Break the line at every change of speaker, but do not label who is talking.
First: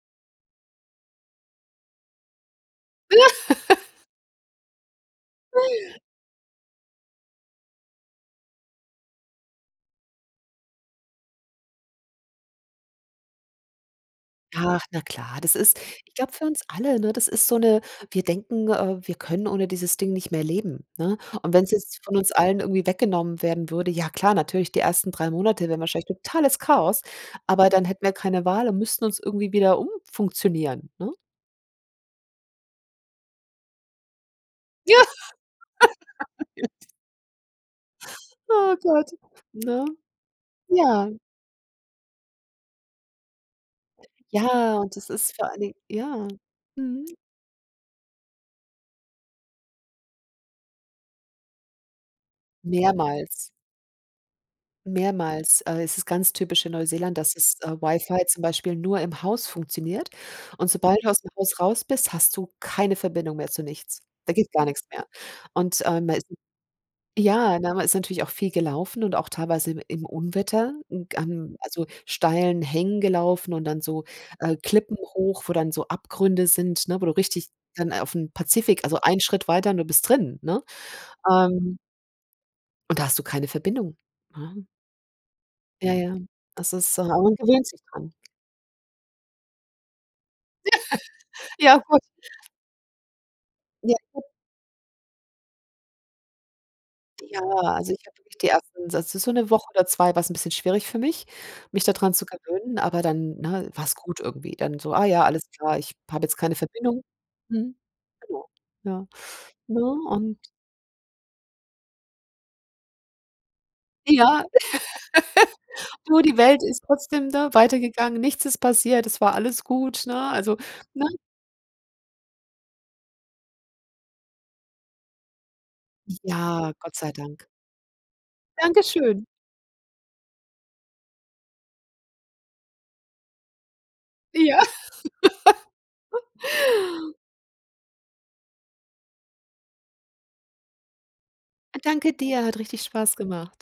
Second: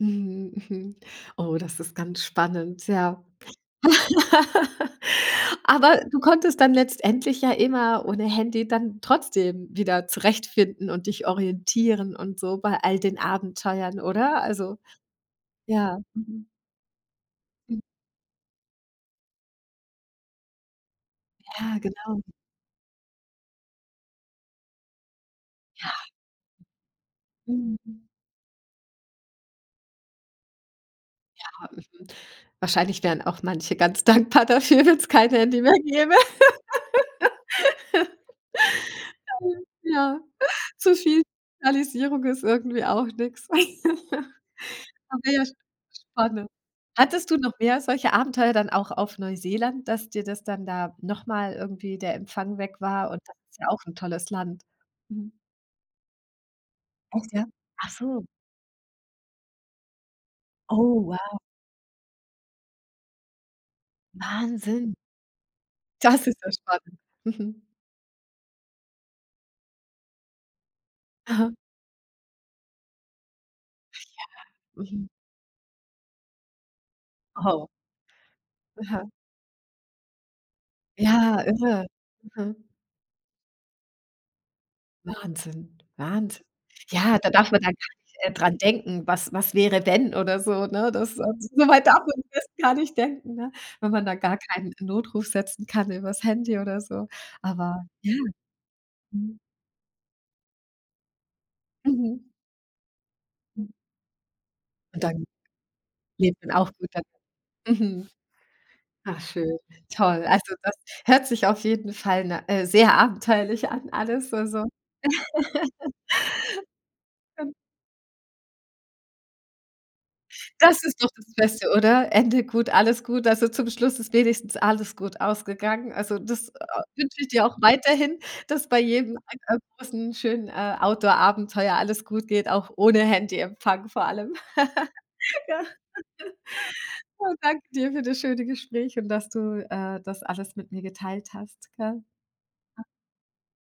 Mhm, oh, das ist ganz spannend, ja. Aber du konntest dann letztendlich ja immer ohne Handy dann trotzdem wieder zurechtfinden und dich orientieren und so bei all den Abenteuern, oder? Also
Ach, na klar, das ist
ja,
ich glaube, für
mhm.
uns alle ne, das ist so
Hm.
'ne wir denken, äh, wir können ohne dieses Ding nicht mehr leben, ne? Und wenn's
Ja,
jetzt von
genau.
uns allen irgendwie weggenommen werden würde, ja klar, natürlich, die ersten 3 Monate wären
Ja.
wahrscheinlich totales Chaos, aber dann
Mhm.
hätten wir keine Wahl und müssten uns irgendwie wieder umfunktionieren, ne?
Ja, mhm, wahrscheinlich wären auch manche ganz dankbar dafür, wenn
Ja,
es kein Handy mehr gäbe.
ja. Oh Gott,
Ähm,
ne.
ja zu
Ja.
viel Digitalisierung ist irgendwie auch nix.
Ja, und das ist vor
[unintelligible]
allen Dingen ja,
spannend.
mhm.
Hattest du noch mehr solche Abenteuer dann auch auf Neuseeland, dass dir das dann da noch mal irgendwie der Empfang weg war und das
Mehrmals.
ist ja auch 'n tolles Land, mhm?
Mehrmals, äh, es ist ganz typisch in Neuseeland,
Echt,
dass
ja?
das WiFi
Achso.
zum Beispiel nur im Haus funktioniert. Und
Oh,
sobald du aus'm
wow.
Haus raus bist, hast du keine Verbindung mehr zu nichts. Da geht gar nix
Wahnsinn!
mehr. Und, ähm
Das
[unintelligible]
ist ja spannend,
ja,
mhm.
na, man ist natürlich auch viel gelaufen und auch teilweise im im Unwetter 'n
Aha.
gan also, steilen Hängen gelaufen und dann so, äh,
Ja,
Klippen
mhm.
hoch, wo dann so Abgründe sind, ne, wo du richtig
Oho.
dann auf'm Pazifik also,
Aha.
einen Schritt weiter und du bist drin, ne,
Ja
ähm
irre, mhm.
und da hast du keine Verbindung, ne?
Wahnsinn,
Ja, ja.
Wahnsinn.
Das ist
Ja,
aber
da
man
darf man
gewöhnt
dann
sich
gar
dran.
nicht, äh, dran denken, was was wäre denn oder so,
Ja,
ne? Das, äh
ja,
soweit darf
gut.
man das gar nicht denken, ne? Wenn
Ja
man da
gut.
gar keinen Notruf setzen kann übers Handy oder so.
Ja,
Aber
also, ich
ja,
habe wirklich die 1. also, so
mhm?
1 Woche oder 2 war es 'n bisschen schwierig für mich, mich da dran
Mhm.
zu gewöhnen. Aber dann, ne,
Hm.
war es gut irgendwie. Dann so:
Und
„Ah ja,
dann
alles klar, ich habe jetzt
lebt
keine
man auch gut dann,
Verbindung“ Mhm,
mhm.
genau. Ja.
Ach schön,
Ne?
toll.
Und
Also, das hört sich auf jeden Fall na äh, sehr abenteuerlich an alles,
Ja,
so so
nur die Welt ist trotzdem, da
Ähm.
weitergegangen, nichts ist passiert, es war alles gut, ne, also
Das ist
ne?
doch das Beste, oder? Ende gut, alles gut. Also, zum Schluss ist wenigstens alles gut ausgegangen. Also, das, äh,
Ja, Gott sei
wünsche ich dir
Dank.
auch weiterhin, dass bei
Danke
jedem
schön.
ein äh, großen, schönen, äh, Outdoor Abenteuer alles gut geht, auch ohne Handyempfang vor allem,
Ja.
ja. Oh, danke dir für das schöne Gespräch und dass du, äh, das alles mit mir geteilt hast, gell?
Danke dir, hat richtig
A
Spaß gemacht.